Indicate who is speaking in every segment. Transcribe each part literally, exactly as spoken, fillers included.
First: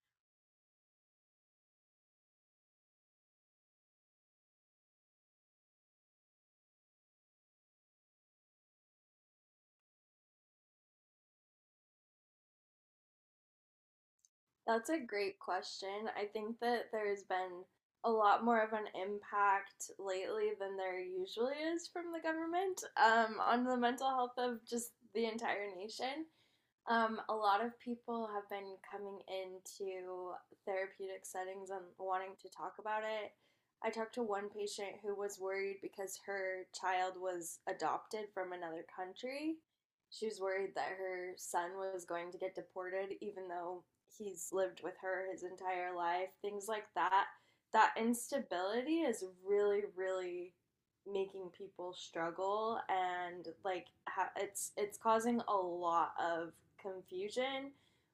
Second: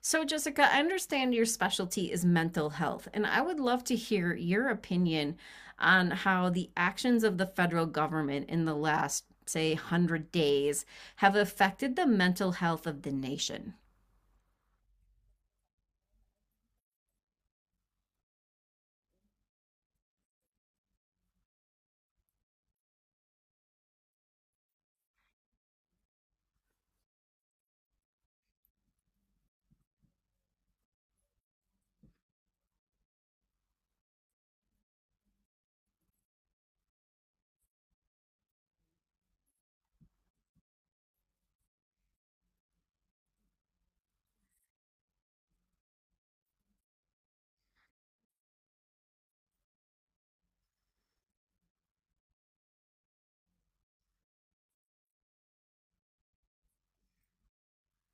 Speaker 1: So, Jessica, I understand your specialty is mental health, and I would love to hear your opinion on how the actions of the federal government in the last, say, a hundred days have affected the mental health of the nation.
Speaker 2: That's a great question. I think that there's been a lot more of an impact lately than there usually is from the government um, on the mental health of just the entire nation. Um, a lot of people have been coming into therapeutic settings and wanting to talk about it. I talked to one patient who was worried because her child was adopted from another country. She was worried that her son was going to get deported, even though he's lived with her his entire life, things like that. That instability is really, really making people struggle, and like ha- it's it's causing a lot of confusion,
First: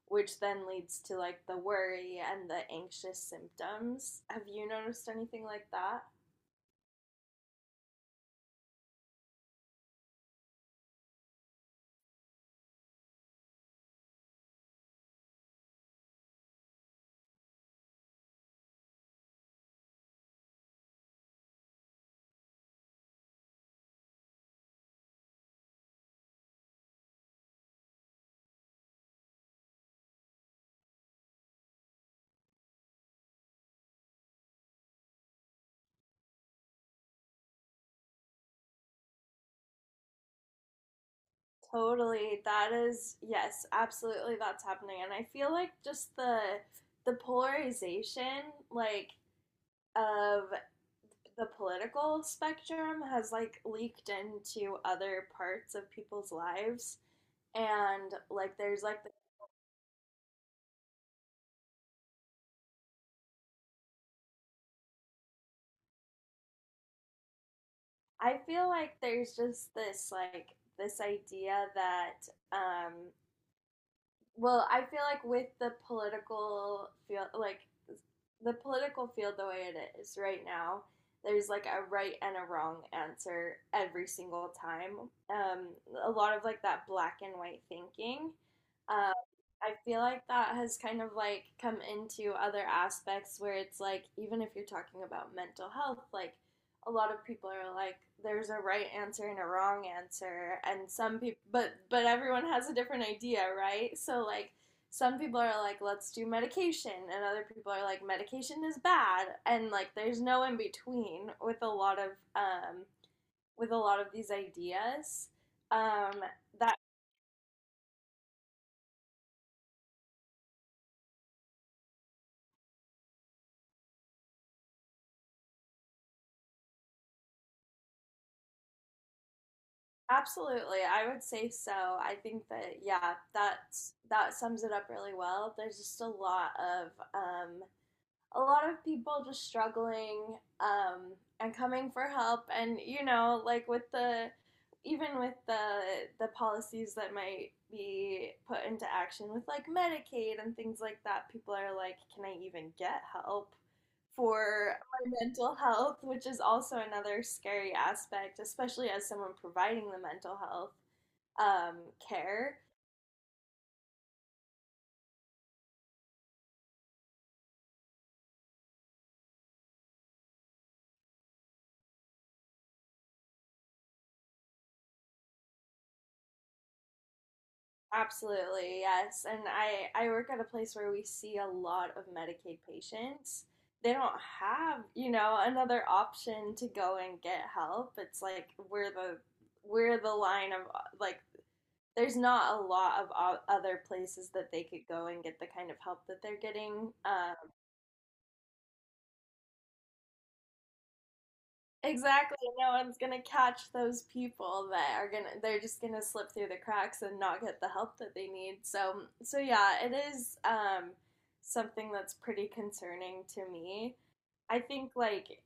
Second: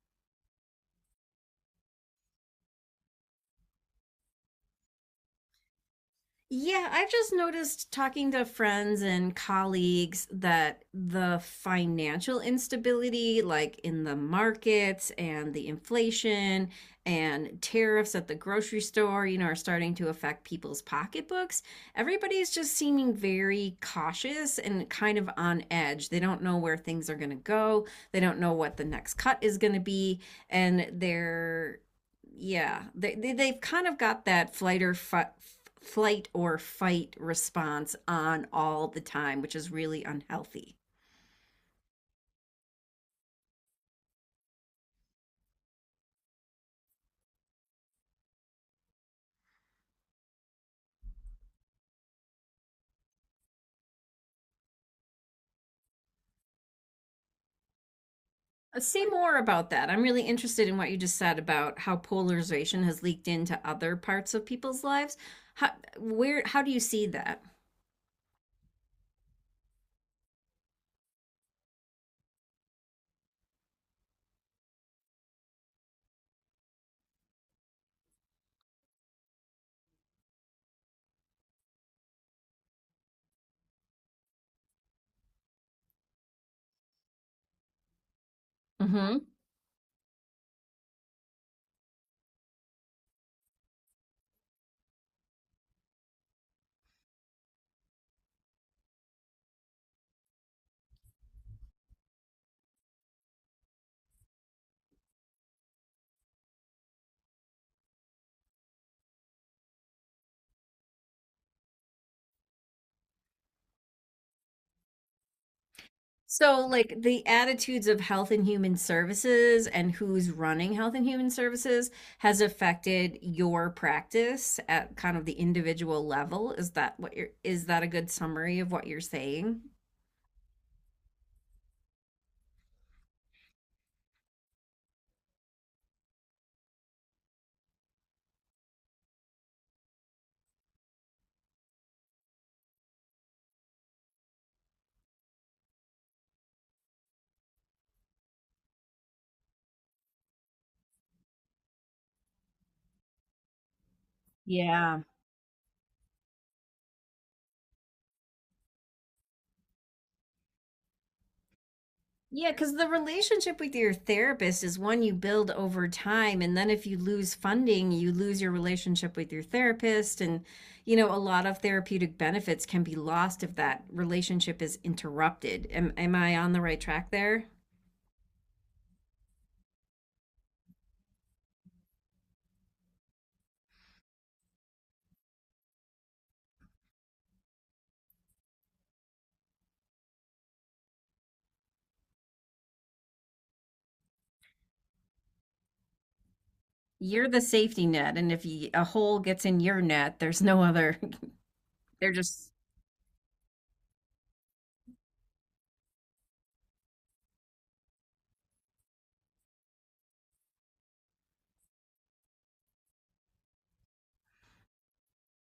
Speaker 2: which then leads to like the worry and the anxious symptoms. Have you noticed anything like that?
Speaker 1: Yeah, I've just noticed talking to friends and colleagues that the financial instability, like in the markets and the inflation and tariffs at the grocery store, you know, are starting to affect people's pocketbooks. Everybody's just seeming very cautious and kind of on edge. They don't know where things are going to go, they don't know what the next cut is going to be, and they're, yeah, they, they they've kind of got that flight or fi- flight or fight response on all the time, which is really unhealthy.
Speaker 2: Totally, that is, yes, absolutely, that's happening. And I feel like just the the polarization, like, of the political spectrum has like leaked into other parts of people's lives. And like
Speaker 1: Uh,
Speaker 2: there's like
Speaker 1: say
Speaker 2: the,
Speaker 1: more about that. I'm really interested in what you just said about how polarization has leaked into other parts of people's lives. how where how do you see that?
Speaker 2: I feel like there's just this like this idea that um well, I feel like with the political field, like the political field the way it is right now, there's like a right and a wrong answer every single time. Um, a lot of like that black and white thinking. Um,
Speaker 1: Mm-hmm.
Speaker 2: I feel like that has kind of like come into other aspects where it's like, even if you're talking about mental health, like a lot of people are like there's a right answer and a wrong answer. And some people, but but everyone has a different idea, right? So like some people are like let's do medication, and other people are like medication is bad, and like there's no in between with a lot of um with a lot of these ideas. um
Speaker 1: So,
Speaker 2: that
Speaker 1: like, the attitudes of Health and Human Services and who's running Health and Human Services has affected your practice at kind of the individual level. Is that what you're, is that a good summary of what you're saying?
Speaker 2: absolutely, I would say so. I think that, yeah, that's, that sums it up really well. There's just a lot of um a lot of people just struggling, um, and coming for help. And you know, like with the, even with the the policies that might be put into action with like Medicaid and things like that, people are like can I even get help for
Speaker 1: Yeah.
Speaker 2: my mental health, which is also another scary aspect, especially as someone providing the mental health um,
Speaker 1: Yeah,
Speaker 2: care.
Speaker 1: because the relationship with your therapist is one you build over time. And then if you lose funding, you lose your relationship with your therapist. And, you know, a lot of therapeutic benefits can be lost if that relationship is interrupted. Am, am I on the right track there?
Speaker 2: Absolutely, yes. And I I work at a place where we see a lot of Medicaid patients. They don't have, you know, another option to go and get help. It's like we're the we're the line of uh, like there's not a lot of o- other places that they could go and get the kind of help that they're getting.
Speaker 1: You're
Speaker 2: uh,
Speaker 1: the safety net, and if you, a hole gets in your net. There's no other. they're
Speaker 2: Exactly.
Speaker 1: just
Speaker 2: No one's gonna catch those people that are gonna, they're just gonna slip through the cracks and not get the help that they need. So so yeah, it is um something that's pretty concerning to me. I think like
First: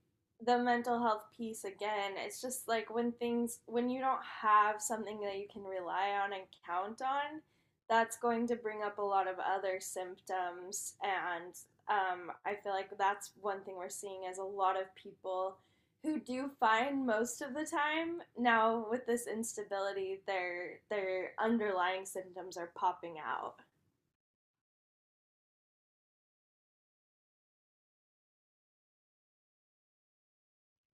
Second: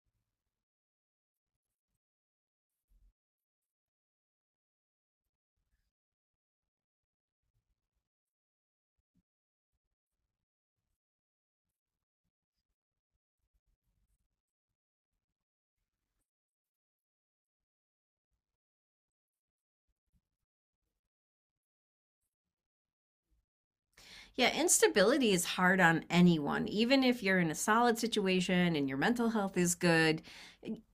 Speaker 2: the mental health piece again, it's just like when things, when you don't have something that you can rely on and count on, that's going to bring up a lot of other symptoms. And um I feel like that's one thing we're seeing is a lot of people who do fine most of the time. Now with this instability, their their underlying symptoms are popping out.
Speaker 1: Yeah, instability is hard on anyone. Even if you're in a solid situation and your mental health is good,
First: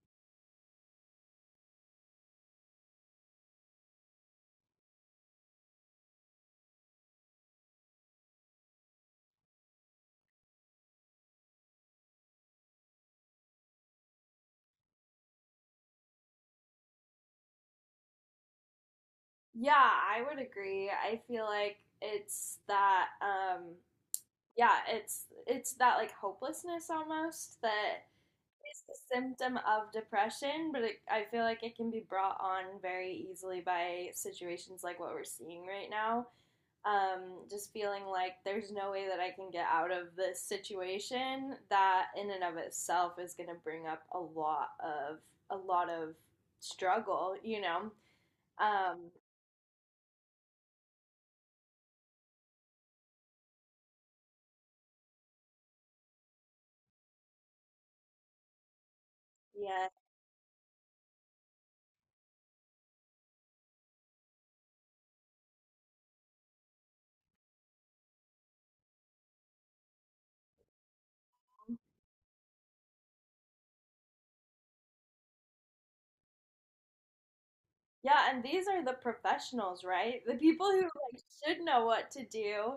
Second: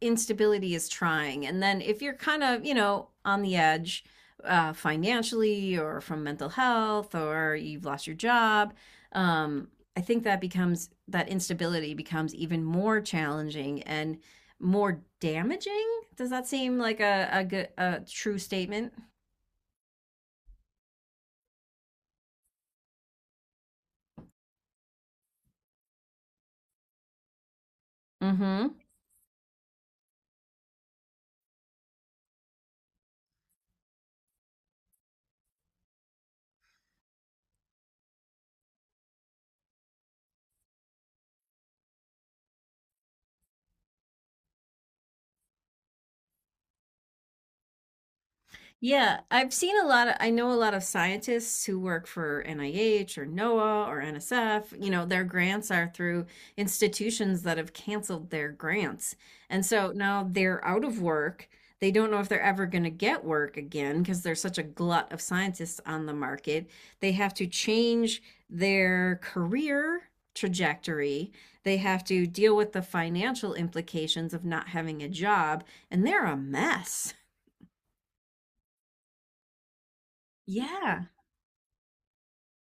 Speaker 1: instability is trying. And then if you're kind of, you know, on the edge, uh, financially, or from mental health, or you've lost your job, um, I think that becomes that instability becomes even more challenging and more damaging. Does that seem like a, a good a true statement?
Speaker 2: Yeah, I would agree. I feel like it's that, um yeah, it's it's that like hopelessness almost that
Speaker 1: Mm-hmm.
Speaker 2: is the symptom of depression. But it, I feel like it can be brought on very easily by situations like what we're seeing right now. Um, just feeling like there's no way that I can get out of this situation. That in and of itself is going to bring up a lot of a lot of struggle, you know. Um,
Speaker 1: Yeah, I've seen a lot of I know a lot of scientists who work for N I H or NOAA or N S F, you know, their grants are through institutions that have canceled their grants. And
Speaker 2: yeah,
Speaker 1: so now they're out of work. They don't know if they're ever going to get work again because there's such a glut of scientists on the market. They have to change their career trajectory. They have to deal with the financial implications of not having a job, and they're a mess.
Speaker 2: Yeah, and these are the professionals, right? The people who
Speaker 1: Yeah.
Speaker 2: like should know what to do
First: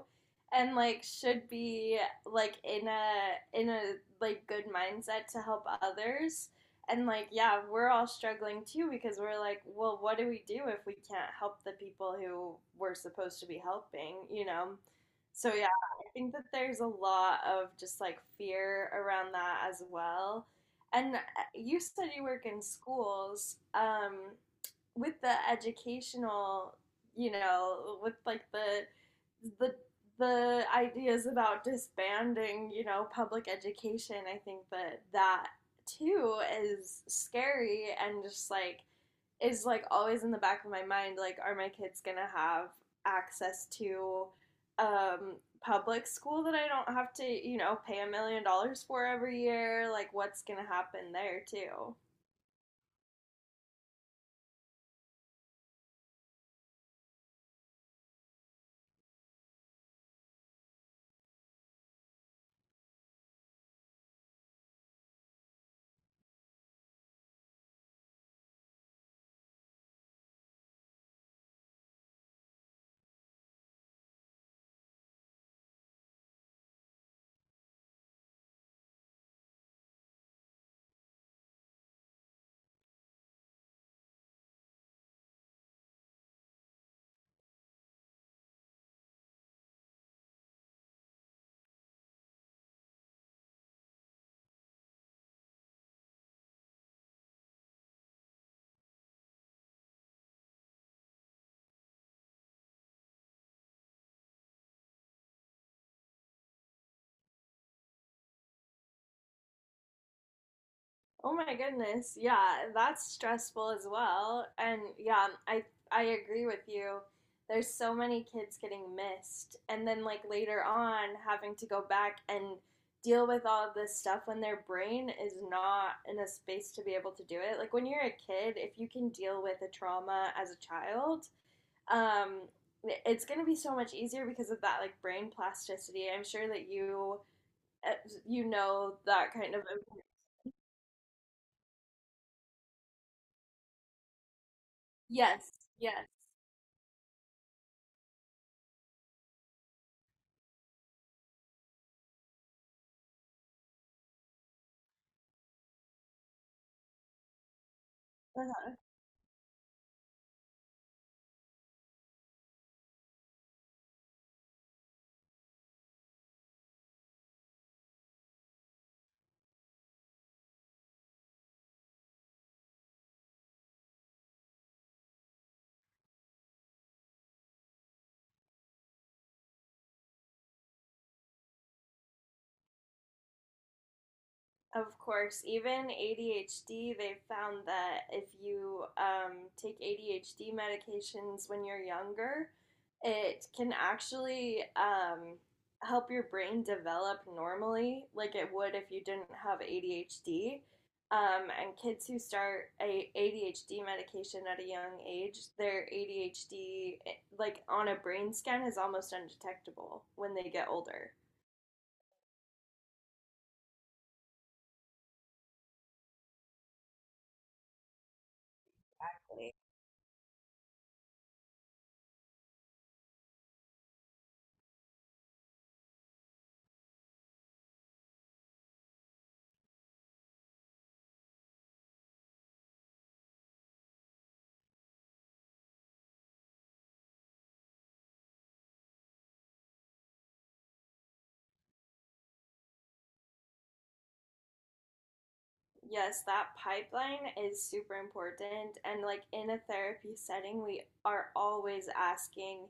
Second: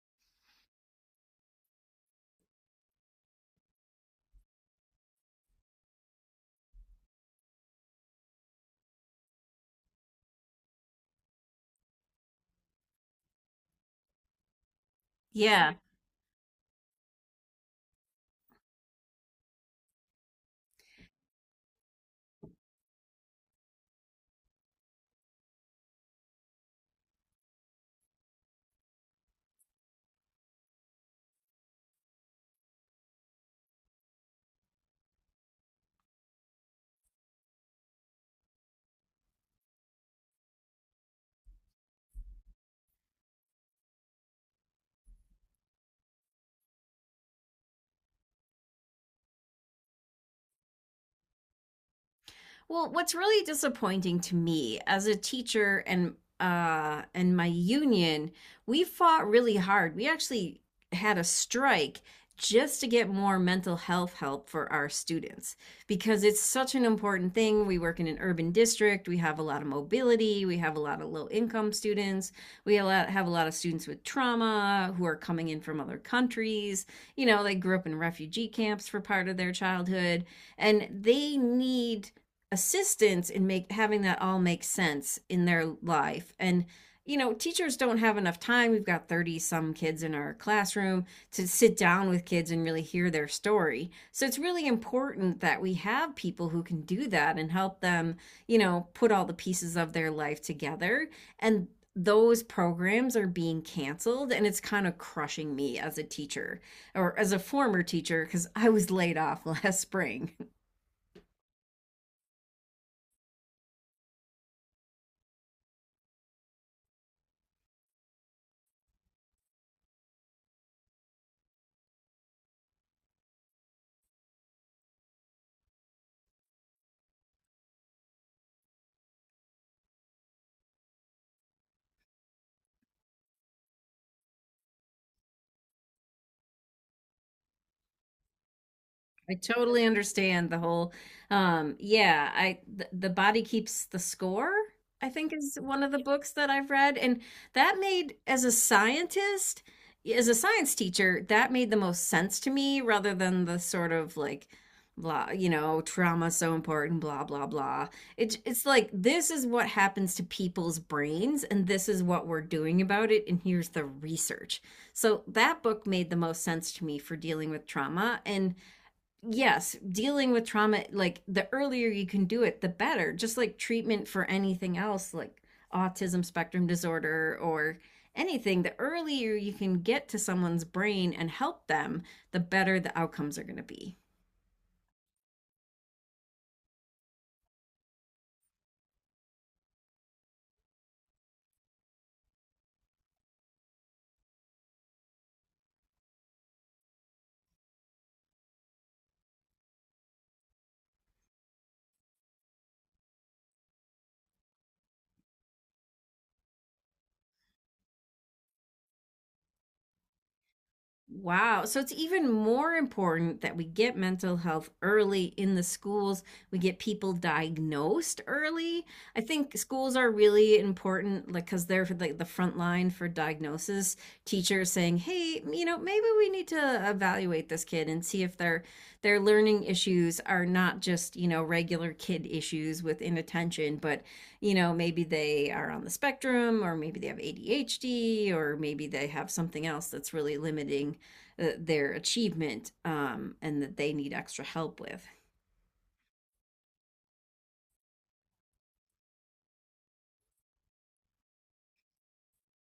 Speaker 2: and like should be like in a in a like good mindset to help others. And like yeah, we're all struggling too, because we're like, well, what do we do if we can't help the people who we're supposed to be helping, you know? So yeah,
Speaker 1: Yeah.
Speaker 2: I think that there's a lot of just like fear around that as well. And uh, you said you work in schools. Um, with the educational, you know, with like the the the ideas about disbanding, you know, public education, I think that that too is scary. And just like is like always in the back of my mind like are my kids going to have access to um public school that I don't have to, you know, pay a million dollars for every year? Like what's going to happen there too?
Speaker 1: Well, what's really disappointing to me as a teacher, and uh and my union, we fought really hard. We actually had a strike just to get more mental health help for our students because it's such an important thing. We work in an urban district, we have a lot of mobility, we have a lot of low income students, we have a lot of students with trauma who are coming in from other countries. You know, they grew up in refugee camps for part of their childhood, and they need assistance in make having that all make sense in their life. And, you know teachers don't have enough time. We've got thirty some kids in our classroom to sit down with kids and really hear their story, so it's really important that we have people who can do that and help them you know put all the pieces of their life together. And those programs are being canceled, and it's kind of crushing me as a teacher, or as a former teacher, because I was laid off last spring.
Speaker 2: Oh my goodness. Yeah, that's stressful as well. And yeah, I I agree with you. There's so many kids getting missed, and then like later on having to go back and deal with all of this stuff when their brain is not in a space to be able to do it. Like when you're a kid, if you can deal with a trauma as a child, um it's going to be so much easier because of that like brain plasticity. I'm sure that you uh, you know that
Speaker 1: I
Speaker 2: kind of.
Speaker 1: totally understand the whole. Um yeah, I th The Body Keeps the Score, I think, is
Speaker 2: Yes,
Speaker 1: one of the
Speaker 2: yes.
Speaker 1: books that I've read, and that made, as a scientist, as a science teacher, that made the most sense to me rather than the sort of like blah, you know, trauma so important, blah blah blah. It, it's like, this is what happens to people's brains and this is what we're doing about it, and here's the research. So that book made the most sense to me for dealing with trauma, and yes, dealing with trauma, like, the earlier you can do it, the better. Just like treatment for anything else, like autism spectrum disorder or anything, the earlier you can get to someone's brain and help them, the better the outcomes are going to be.
Speaker 2: Of course, even A D H D, they found that if you um, take A D H D medications when you're younger, it can actually um, help your brain develop normally, like it would if you didn't have A D H D. Um, and kids who start a ADHD medication at a young age, their A D H D, like on a brain scan, is almost undetectable when they get older.
Speaker 1: Wow. So it's even more important that we get mental health early in the schools. We get people diagnosed early. I think schools are really important, like, because they're like the front line for diagnosis. Teachers saying, "Hey, you know, maybe we need to evaluate this kid and see if their their learning issues are not just you know regular kid issues with inattention, but you know maybe they are on the spectrum, or maybe they have A D H D, or maybe they have something else that's really limiting." Uh, their achievement, um, and that they need extra help with.
Speaker 2: Yes, that pipeline is super important. And like in a therapy setting, we are always asking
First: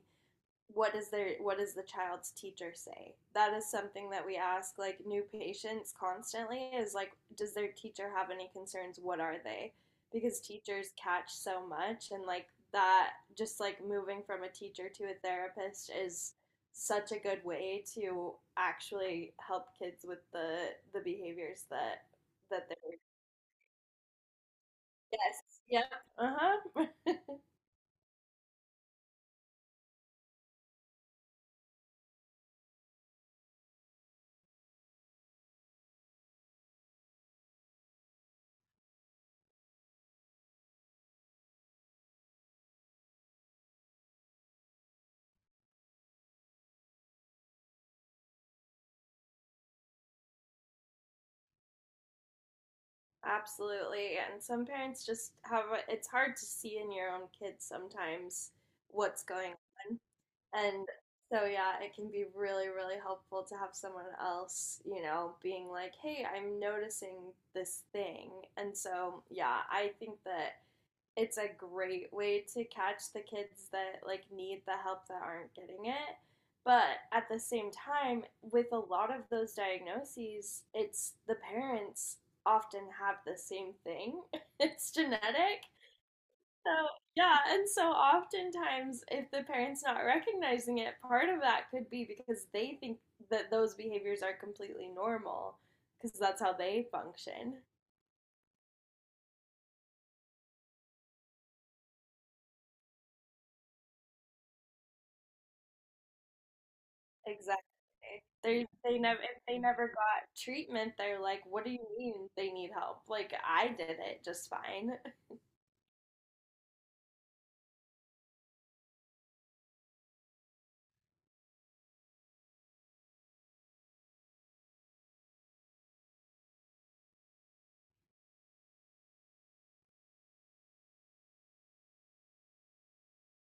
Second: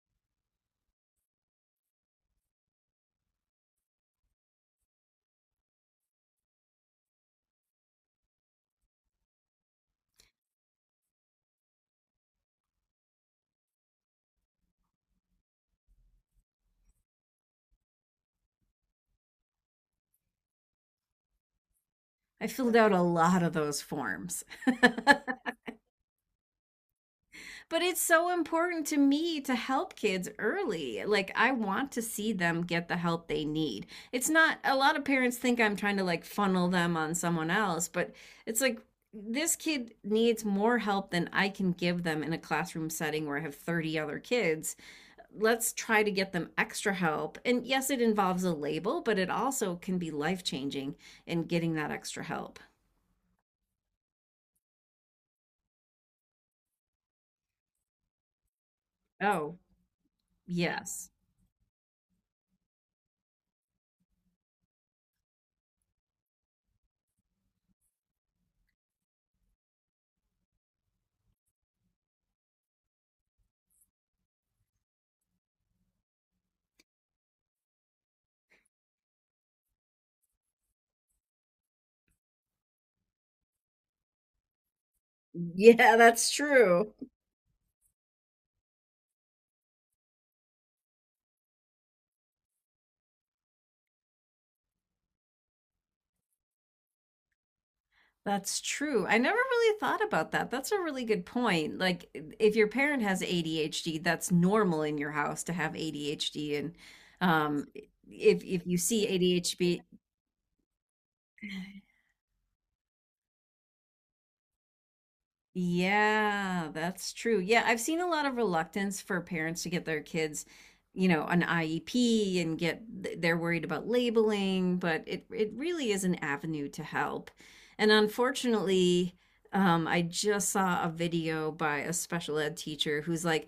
Speaker 2: what is their, what does the child's teacher say? That is something that we ask like new patients constantly, is like does their teacher have any concerns? What are they? Because teachers catch so much. And like that just like moving from a teacher to a therapist is such a good way to actually help kids with the the behaviors that
Speaker 1: I
Speaker 2: that
Speaker 1: filled
Speaker 2: they're.
Speaker 1: out a lot of those forms. But
Speaker 2: Yes. Yep. Uh-huh.
Speaker 1: it's so important to me to help kids early. Like, I want to see them get the help they need. It's not, A lot of parents think I'm trying to like funnel them on someone else, but it's like, this kid needs more help than I can give them in a classroom setting where I have thirty other kids. Let's try to get them extra help. And yes, it involves a label, but it also can be life-changing in getting that extra help.
Speaker 2: Absolutely. And some parents just have a, it's hard to see in your own kids sometimes what's going
Speaker 1: Oh,
Speaker 2: on. And
Speaker 1: yes.
Speaker 2: so yeah, it can be really, really helpful to have someone else, you know, being like, "Hey, I'm noticing this thing." And so, yeah, I think that it's a great way to catch the kids that like need the help that aren't getting it. But at the same time, with a lot of those diagnoses, it's the parents often have the same thing. It's genetic.
Speaker 1: Yeah, that's
Speaker 2: So,
Speaker 1: true.
Speaker 2: yeah, and so oftentimes, if the parent's not recognizing it, part of that could be because they think that those behaviors are completely normal because that's how they function.
Speaker 1: That's true. I never really thought about that. That's a really good point. Like, if your parent has A D H D, that's normal in your house to have A D H D. And um,
Speaker 2: Exactly.
Speaker 1: if
Speaker 2: They
Speaker 1: if you
Speaker 2: they
Speaker 1: see
Speaker 2: never, if they
Speaker 1: A D H D.
Speaker 2: never got treatment, they're like, "What do you mean they need help? Like I did it just fine."
Speaker 1: Yeah, that's true. Yeah, I've seen a lot of reluctance for parents to get their kids, you know, an I E P, and get they're worried about labeling, but it it really is an avenue to help. And unfortunately, um, I just saw a video by a special ed teacher who's like,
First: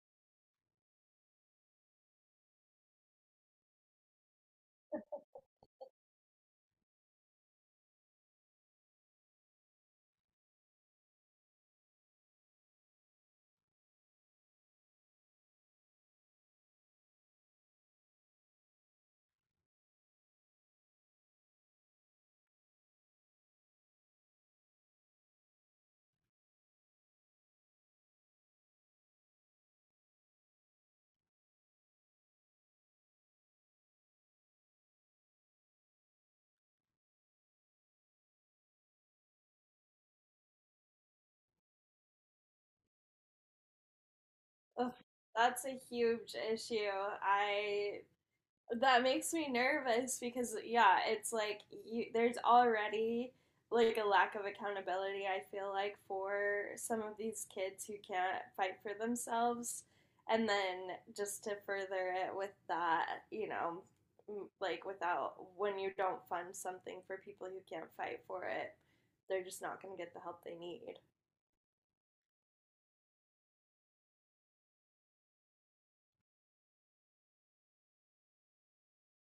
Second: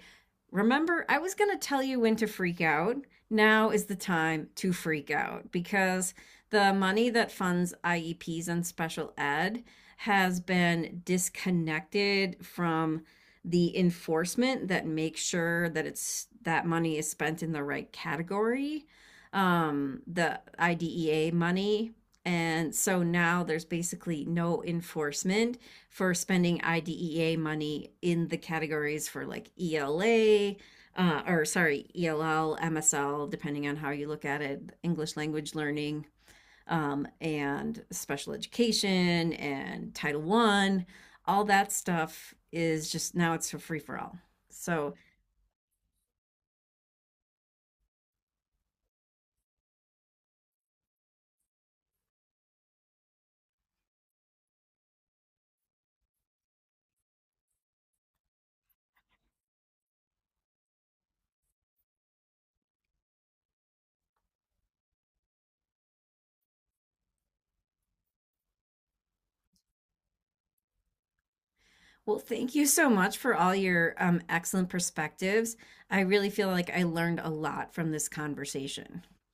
Speaker 1: "Remember, I was going to tell you when to freak out. Now is the time to freak out because the money that funds I E Ps and special ed has been disconnected from the enforcement that makes sure that it's that money is spent in the right category, um the IDEA money, and so now there's basically no enforcement for spending IDEA money in the categories for like E L A, uh, or sorry, E L L, M S L, depending on how you look at it, English language learning, um, and special education and Title One. All that stuff is just now it's for free for all."
Speaker 2: Ugh,
Speaker 1: So,
Speaker 2: that's a huge issue. I, that makes me nervous, because yeah, it's like you, there's already like a lack of accountability, I feel like, for some of these kids who can't fight for themselves. And then just to further it with that, you know, like without, when you don't fund something for people who can't fight for it, they're just not going to get the help they need.
Speaker 1: well, thank you so much for all your um, excellent perspectives. I really feel like I learned a lot from this conversation.